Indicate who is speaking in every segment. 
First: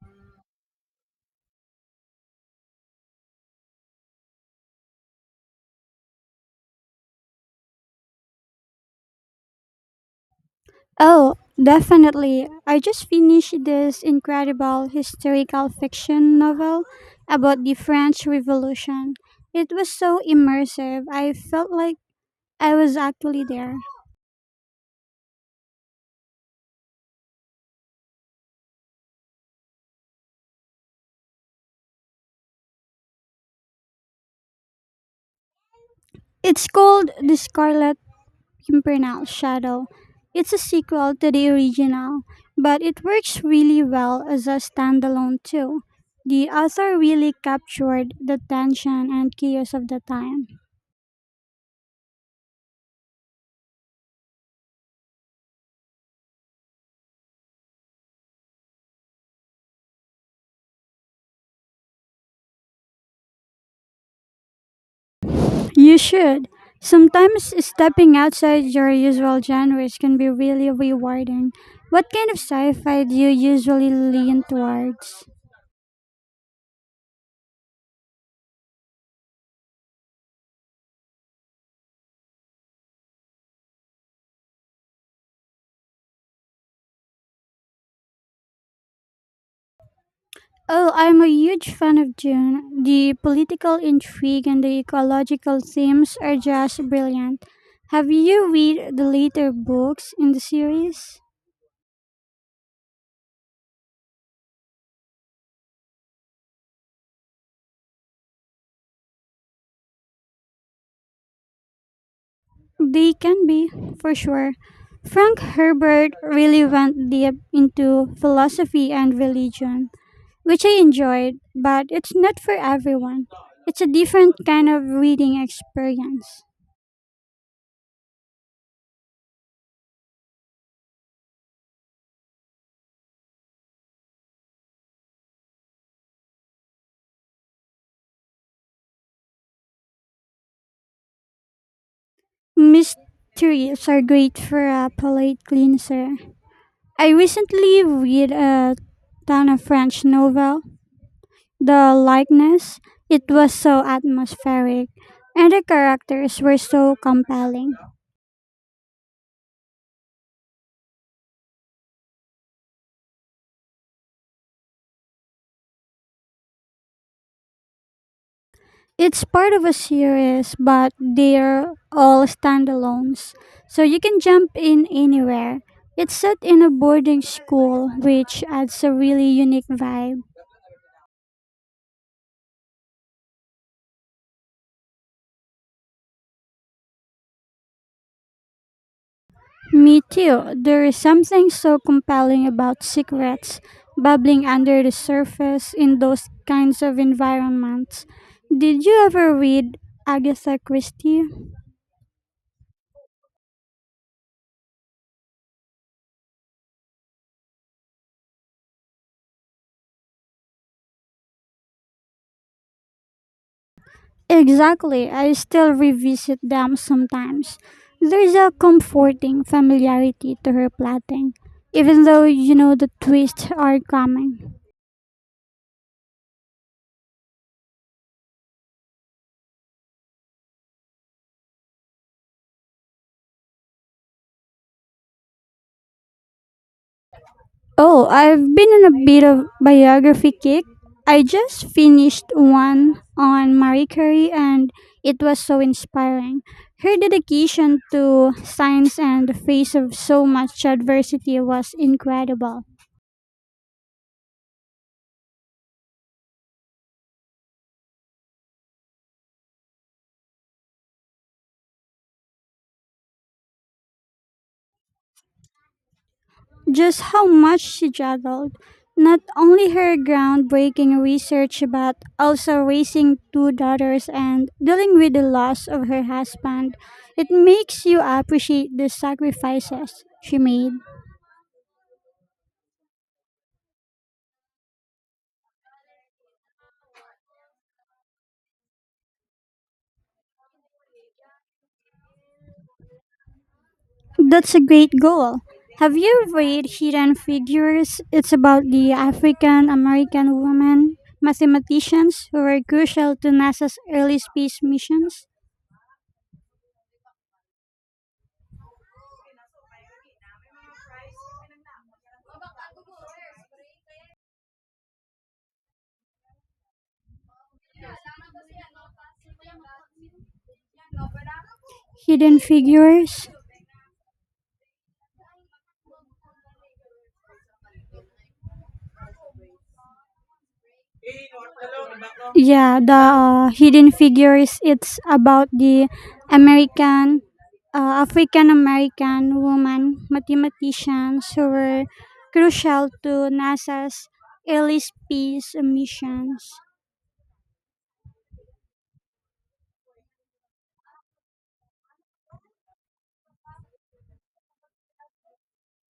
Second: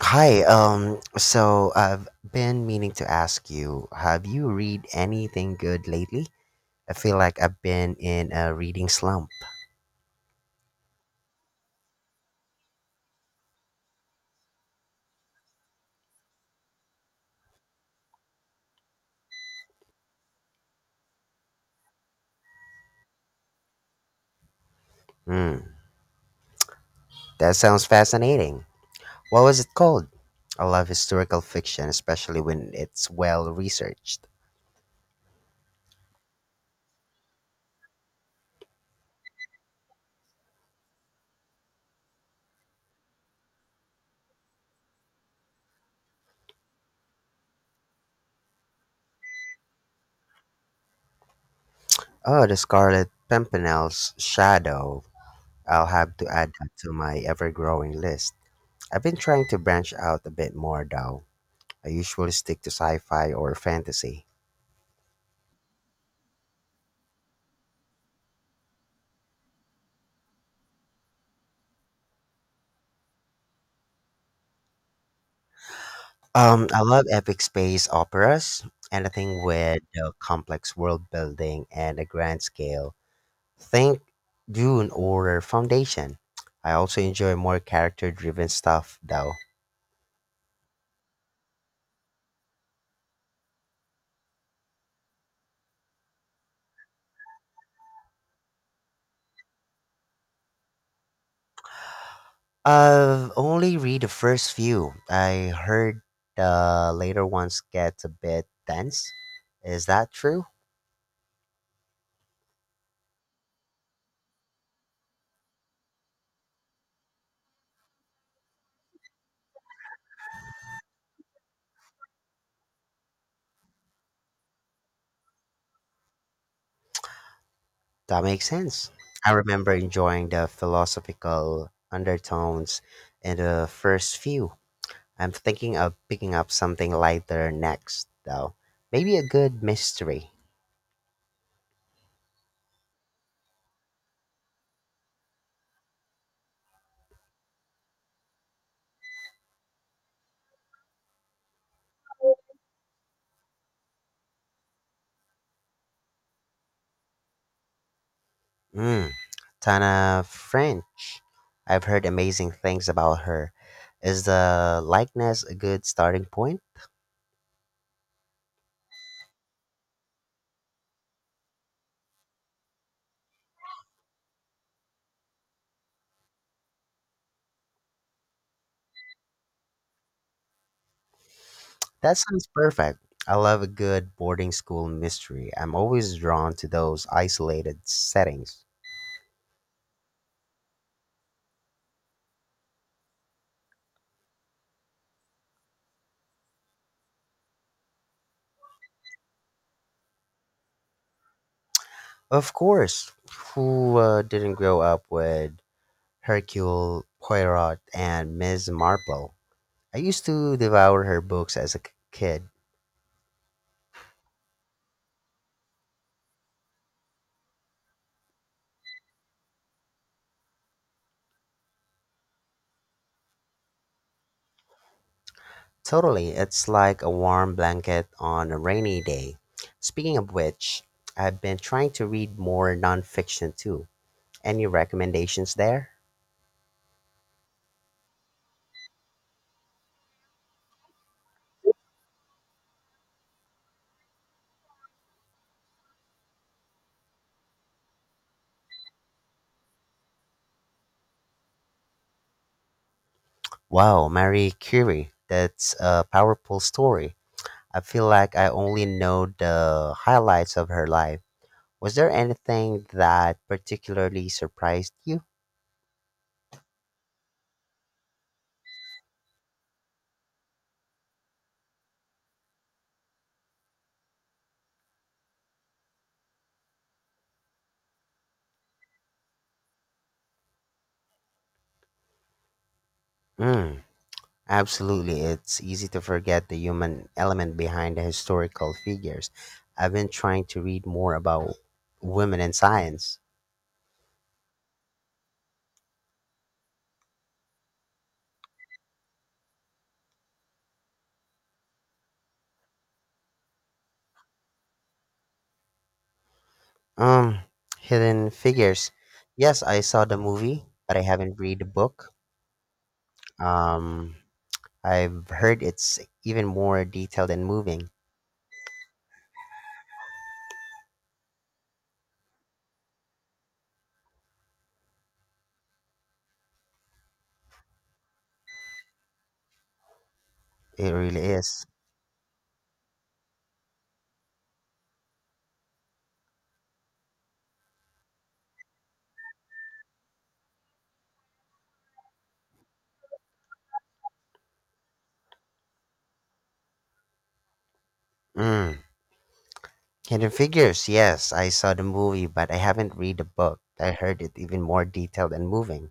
Speaker 1: Hi, so I've been meaning to ask you, have you read anything good lately? I feel like I've been in a reading slump.
Speaker 2: Oh, definitely. I just finished this incredible historical fiction novel about the French Revolution. It was so immersive. I felt like I was actually there.
Speaker 1: Hmm, that sounds fascinating. What was it called? I love historical fiction, especially when it's well researched.
Speaker 2: It's called The Scarlet Pimpernel Shadow. It's a sequel to the original, but it works really well as a standalone too. The author really captured the tension and chaos of the time.
Speaker 1: Oh, The Scarlet Pimpernel's Shadow. I'll have to add that to my ever growing list. I've been trying to branch out a bit more, though. I usually stick to sci fi or fantasy.
Speaker 2: You should. Sometimes stepping outside your usual genres can be really rewarding. What kind of sci fi do you usually lean towards?
Speaker 1: I love epic space operas. Anything with complex world building and a grand scale. Think Dune or Foundation. I also enjoy more character driven stuff though.
Speaker 2: Oh, I'm a huge fan of Dune. The political intrigue and the ecological themes are just brilliant. Have you read the later books in the series?
Speaker 1: I've only read the first few. I heard the later ones get a bit dense. Is that true?
Speaker 2: They can be, for sure. Frank Herbert really went deep into philosophy and religion, which I enjoyed, but it's not for everyone. It's a different kind of reading experience.
Speaker 1: That makes sense. I remember enjoying the philosophical undertones in the first few. I'm thinking of picking up something lighter next, though. Maybe a good mystery.
Speaker 2: Mysteries are great for a palate cleanser. I recently read a ton of French novel, The Likeness. It was so atmospheric, and the characters were so compelling.
Speaker 1: Mm, Tana French. I've heard amazing things about her. Is the likeness a good starting point?
Speaker 2: It's part of a series, but they're all standalones, so you can jump in anywhere. It's set in a boarding school, which adds a really unique vibe.
Speaker 1: That sounds perfect. I love a good boarding school mystery. I'm always drawn to those isolated settings.
Speaker 2: Me too. There is something so compelling about secrets bubbling under the surface in those kinds of environments. Did you ever read Agatha Christie?
Speaker 1: Of course, who didn't grow up with Hercule Poirot and Miss Marple? I used to devour her books as a kid.
Speaker 2: Exactly. I still revisit them sometimes. There's a comforting familiarity to her plotting, even though you know the twists are coming.
Speaker 1: Totally, it's like a warm blanket on a rainy day. Speaking of which, I've been trying to read more nonfiction too. Any recommendations there?
Speaker 2: Oh, I've been on a bit of biography kick. I just finished one on Marie Curie and it was so inspiring. Her dedication to science and the face of so much adversity was incredible.
Speaker 1: Wow, Marie Curie, that's a powerful story. I feel like I only know the highlights of her life. Was there anything that particularly surprised you?
Speaker 2: Just how much she juggled. Not only her groundbreaking research, but also raising two daughters and dealing with the loss of her husband. It makes you appreciate the sacrifices she made.
Speaker 1: Mm, absolutely, it's easy to forget the human element behind the historical figures. I've been trying to read more about women in science.
Speaker 2: That's a great goal. Have you read Hidden Figures? It's about the African American women mathematicians who were crucial to NASA's early space missions.
Speaker 1: Um, Hidden Figures. Yes, I saw the movie, but I haven't read the book. Um, I've heard it's even more detailed and moving.
Speaker 2: Hidden Figures?
Speaker 1: It really is.
Speaker 2: Yeah, the Hidden Figures. It's about the American, African American woman mathematicians who were crucial to NASA's early space missions.
Speaker 1: Mm. Hidden Figures. Yes, I saw the movie, but I haven't read the book. I heard it even more detailed and moving.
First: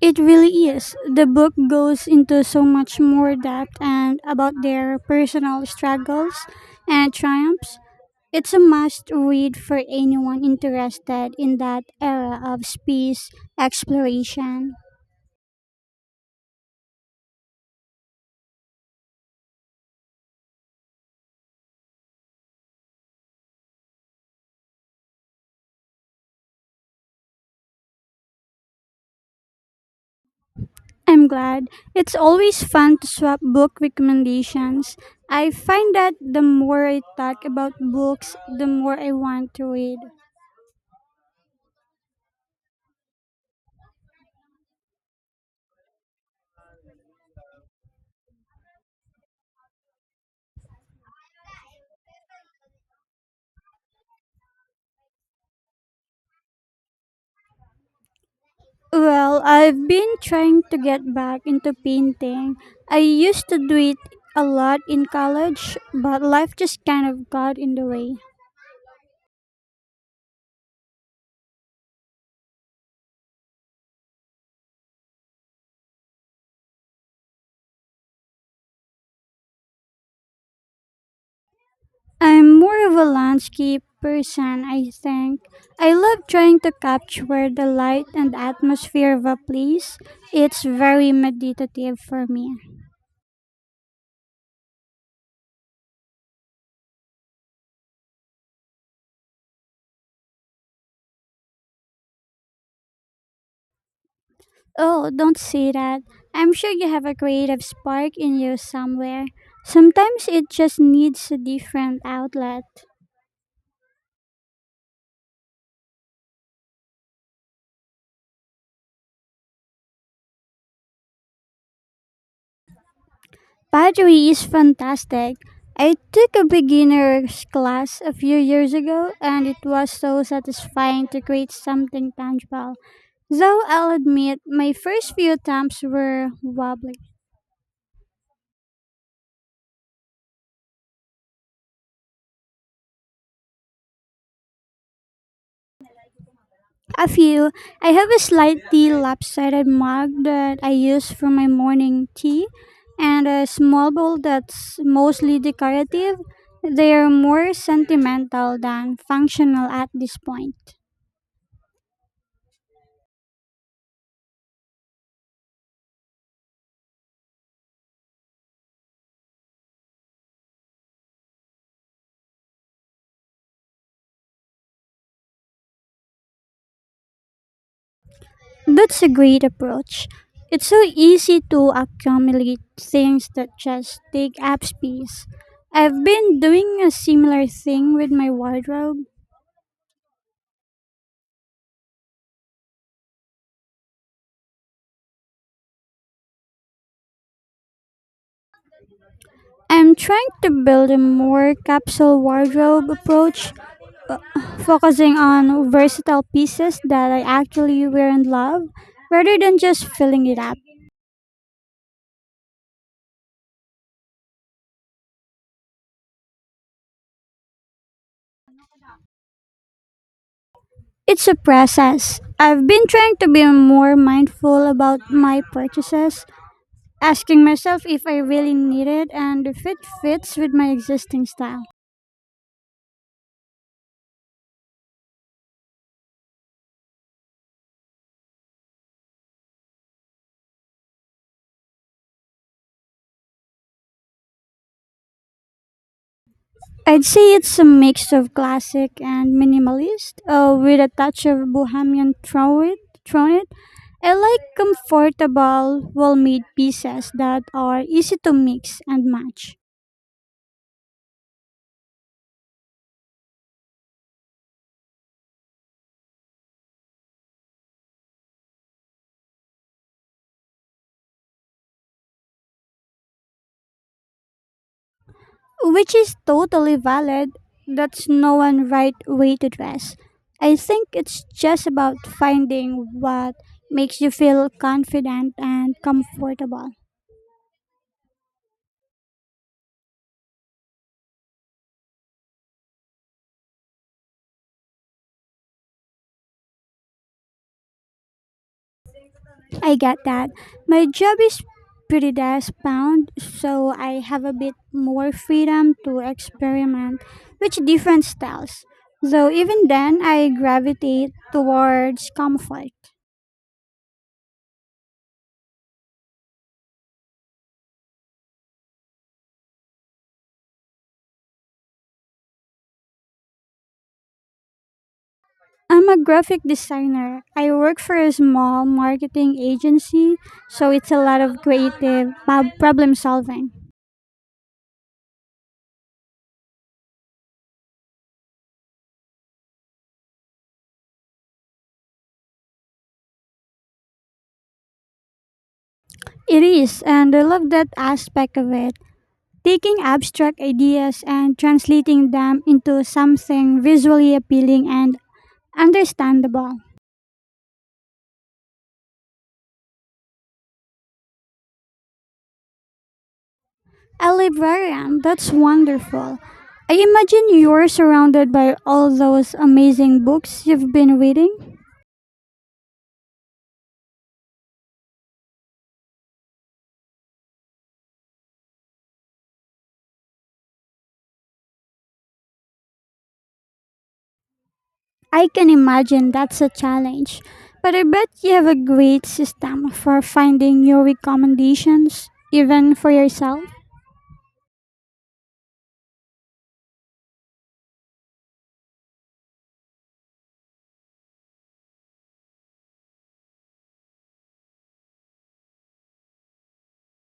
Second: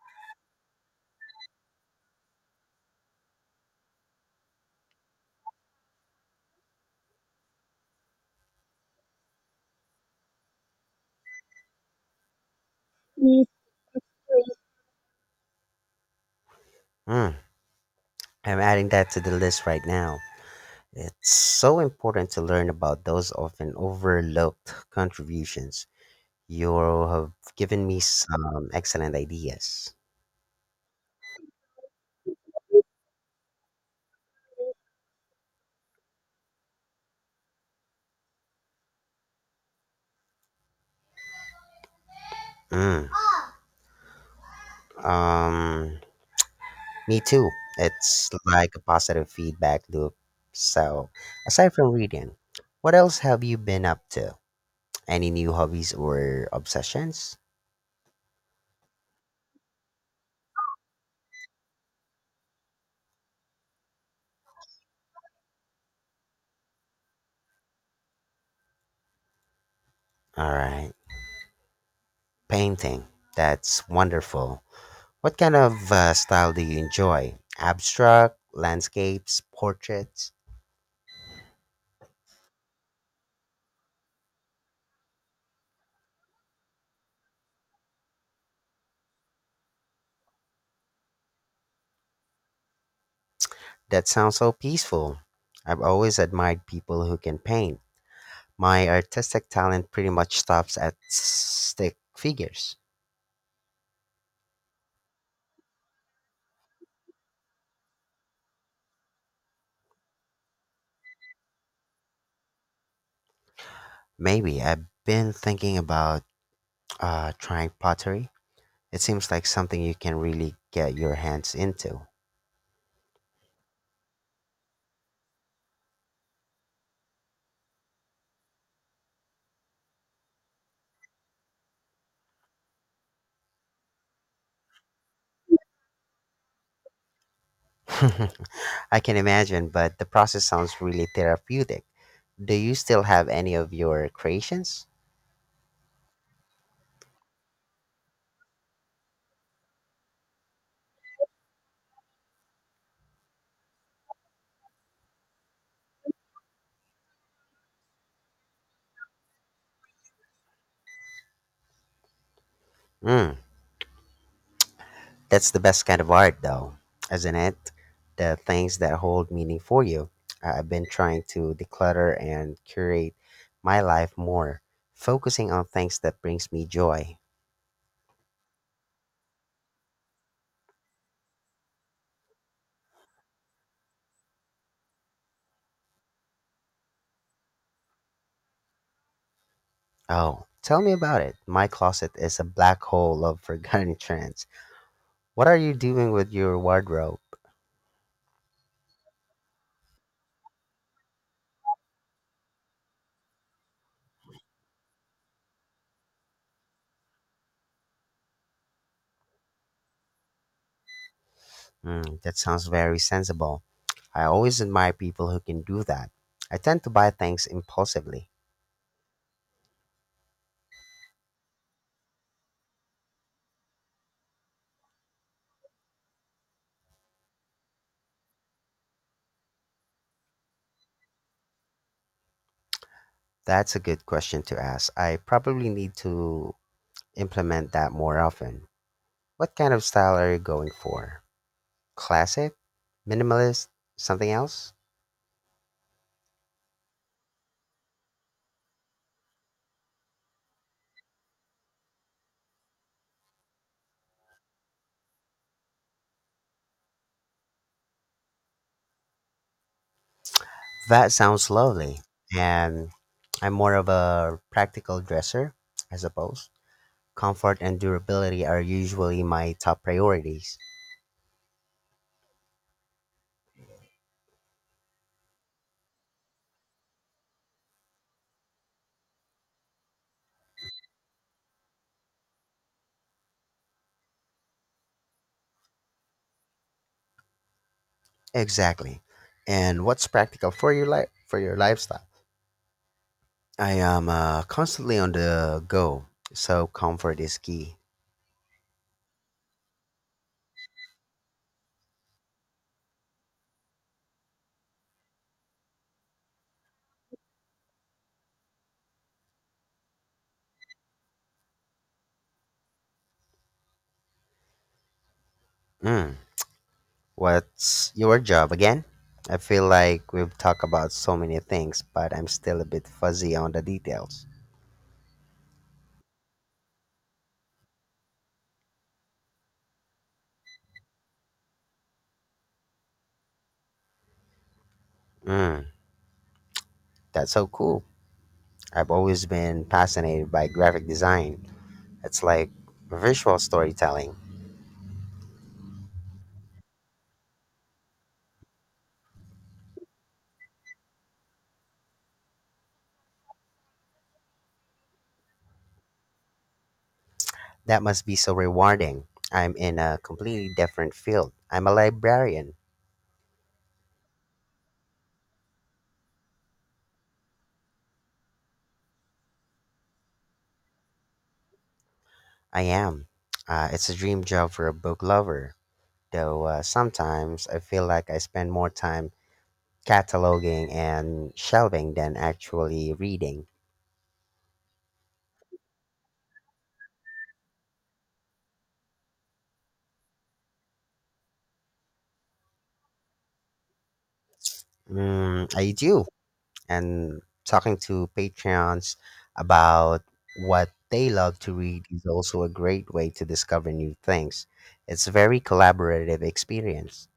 Speaker 2: It really is. The book goes into so much more depth and about their personal struggles and triumphs. It's a must read for anyone interested in that era of space exploration.
Speaker 1: Mm. I'm adding that to the list right now. It's so important to learn about those often overlooked contributions. You have given me some excellent ideas.
Speaker 2: I'm glad. It's always fun to swap book recommendations. I find that the more I talk about books, the more I want to read.
Speaker 1: Mm, um, me too. It's like a positive feedback loop. So, aside from reading, what else have you been up to? Any new hobbies or obsessions?
Speaker 2: Well, I've been trying to get back into painting. I used to do it a lot in college, but life just kind of got in the way.
Speaker 1: All right, painting. That's wonderful. What kind of style do you enjoy? Abstract, landscapes, portraits?
Speaker 2: I'm more of a landscape person, I think. I love trying to capture the light and atmosphere of a place. It's very meditative for me.
Speaker 1: That sounds so peaceful. I've always admired people who can paint. My artistic talent pretty much stops at stick figures.
Speaker 2: Oh, don't say that. I'm sure you have a creative spark in you somewhere. Sometimes it just needs a different outlet.
Speaker 1: Maybe I've been thinking about trying pottery. It seems like something you can really get your hands into.
Speaker 2: Pottery is fantastic. I took a beginner's class a few years ago and it was so satisfying to create something tangible. Though I'll admit my first few attempts were wobbly.
Speaker 1: I can imagine, but the process sounds really therapeutic. Do you still have any of your creations?
Speaker 2: A few. I have a slightly lopsided mug that I use for my morning tea and a small bowl that's mostly decorative. They are more sentimental than functional at this point.
Speaker 1: Hmm. That's the best kind of art, though, isn't it? The things that hold meaning for you. I've been trying to declutter and curate my life more, focusing on things that brings me joy.
Speaker 2: That's a great approach. It's so easy to accumulate things that just take up space. I've been doing a similar thing with my wardrobe.
Speaker 1: Oh, tell me about it. My closet is a black hole of forgotten trends. What are you doing with your wardrobe?
Speaker 2: I'm trying to build a more capsule wardrobe approach, uh, focusing on versatile pieces that I actually wear and love rather than just filling it up.
Speaker 1: Mm, that sounds very sensible. I always admire people who can do that. I tend to buy things impulsively.
Speaker 2: It's a process. I've been trying to be more mindful about my purchases, asking myself if I really need it and if it fits with my existing style.
Speaker 1: That's a good question to ask. I probably need to implement that more often. What kind of style are you going for? Classic? Minimalist? Something else?
Speaker 2: I'd say it's a mix of classic and minimalist, with a touch of bohemian thrown it. I like comfortable, well-made pieces that are easy to mix and match,
Speaker 1: That sounds lovely. And I'm more of a practical dresser, I suppose. Comfort and durability are usually my top priorities.
Speaker 2: which is totally valid. That's no one right way to dress. I think it's just about finding what makes you feel confident and comfortable.
Speaker 1: Exactly. And what's practical for your life for your lifestyle? I am constantly on the go, so comfort is key.
Speaker 2: I get that. My job is pretty desk bound, so I have a bit more freedom to experiment with different styles. Though even then, I gravitate towards comfort.
Speaker 1: Mm. What's your job again? I feel like we've talked about so many things, but I'm still a bit fuzzy on the details.
Speaker 2: I'm a graphic designer. I work for a small marketing agency, so it's a lot of creative problem solving.
Speaker 1: Mm, that's so cool. I've always been fascinated by graphic design. It's like visual storytelling.
Speaker 2: It is, and I love that aspect of it. Taking abstract ideas and translating them into something visually appealing and understandable.
Speaker 1: That must be so rewarding. I'm in a completely different field. I'm a librarian.
Speaker 2: A librarian, that's wonderful. I imagine you're surrounded by all those amazing books you've been reading.
Speaker 1: I am. It's a dream job for a book lover, though sometimes I feel like I spend more time cataloging and shelving than actually reading.
Speaker 2: I can imagine that's a challenge, but I bet you have a great system for finding your recommendations, even for yourself.
Speaker 1: Mm, I do. And talking to Patreons about what they love to read is also a great way to discover new things. It's a very collaborative experience.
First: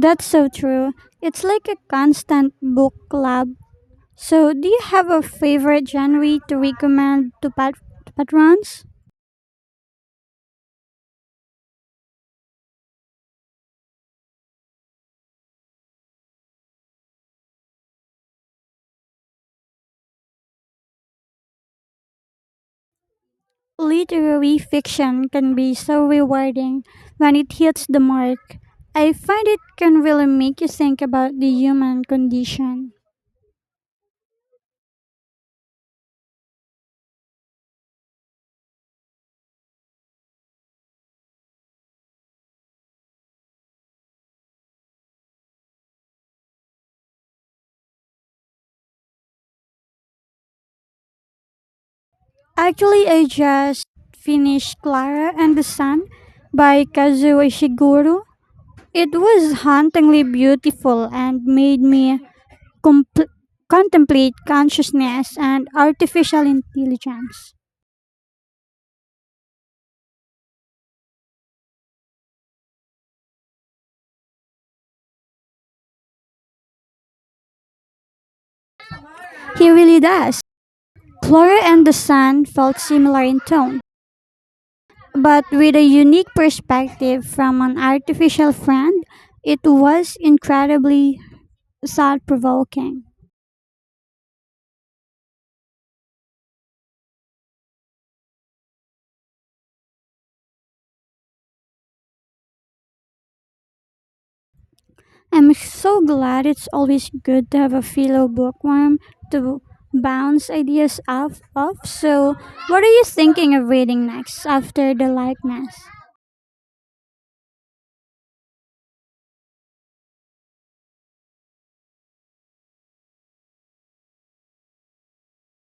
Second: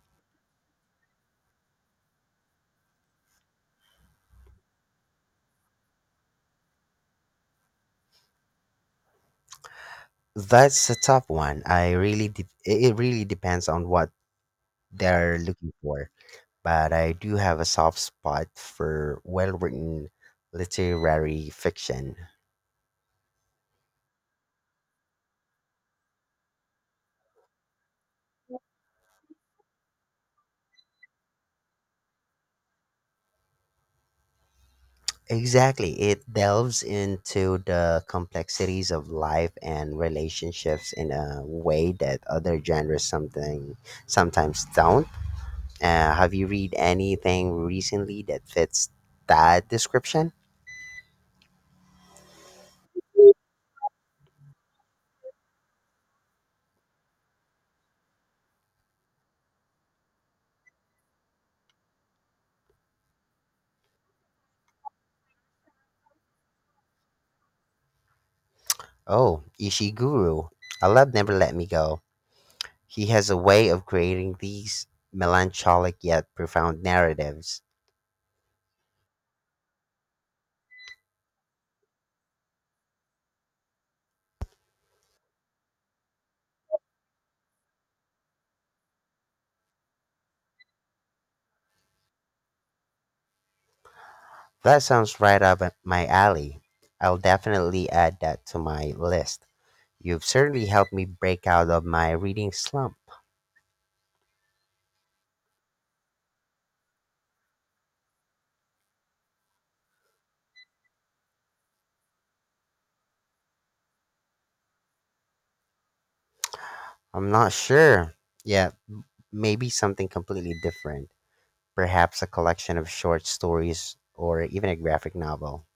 Speaker 2: That's so true. It's like a constant book club. So, do you have a favorite genre to recommend to to patrons?
Speaker 1: That's a tough one. It really depends on what they're looking for. But I do have a soft spot for well-written literary fiction.
Speaker 2: Literary fiction can be so rewarding when it hits the mark. I find it can really make you think about the human condition.
Speaker 1: Exactly. It delves into the complexities of life and relationships in a way that other genres something sometimes don't. Have you read anything recently that fits that description?
Speaker 2: Actually, I just finished Clara and the Sun by Kazuo Ishiguro. It was hauntingly beautiful and made me compl- contemplate consciousness and artificial intelligence.
Speaker 1: Oh, Ishiguro. I love Never Let Me Go. He has a way of creating these melancholic yet profound narratives.
Speaker 2: He really does. Flora and the Sun felt similar in tone, but with a unique perspective from an artificial friend, it was incredibly thought provoking.
Speaker 1: That sounds right up my alley. I'll definitely add that to my list. You've certainly helped me break out of my reading slump.
Speaker 2: I'm so glad. It's always good to have a fellow bookworm to bounce ideas off of. So, what are you thinking of reading next after the likeness?
Speaker 1: I'm not sure. Yeah, maybe something completely different. Perhaps a collection of short stories or even a graphic novel.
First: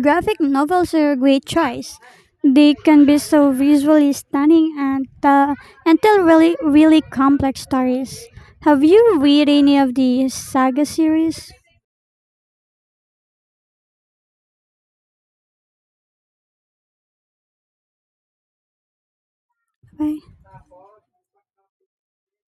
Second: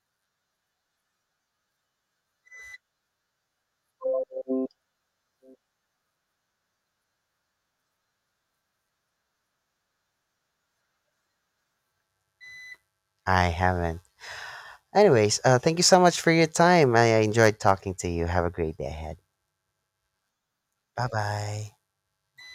Speaker 2: Graphic novels are a great choice. They can be so visually stunning and tell really complex stories. Have you read any of the saga series?
Speaker 1: I haven't. Anyways, thank you so much for your time. I enjoyed talking to you. Have a great day ahead.
Speaker 2: Bye.
Speaker 1: Bye bye.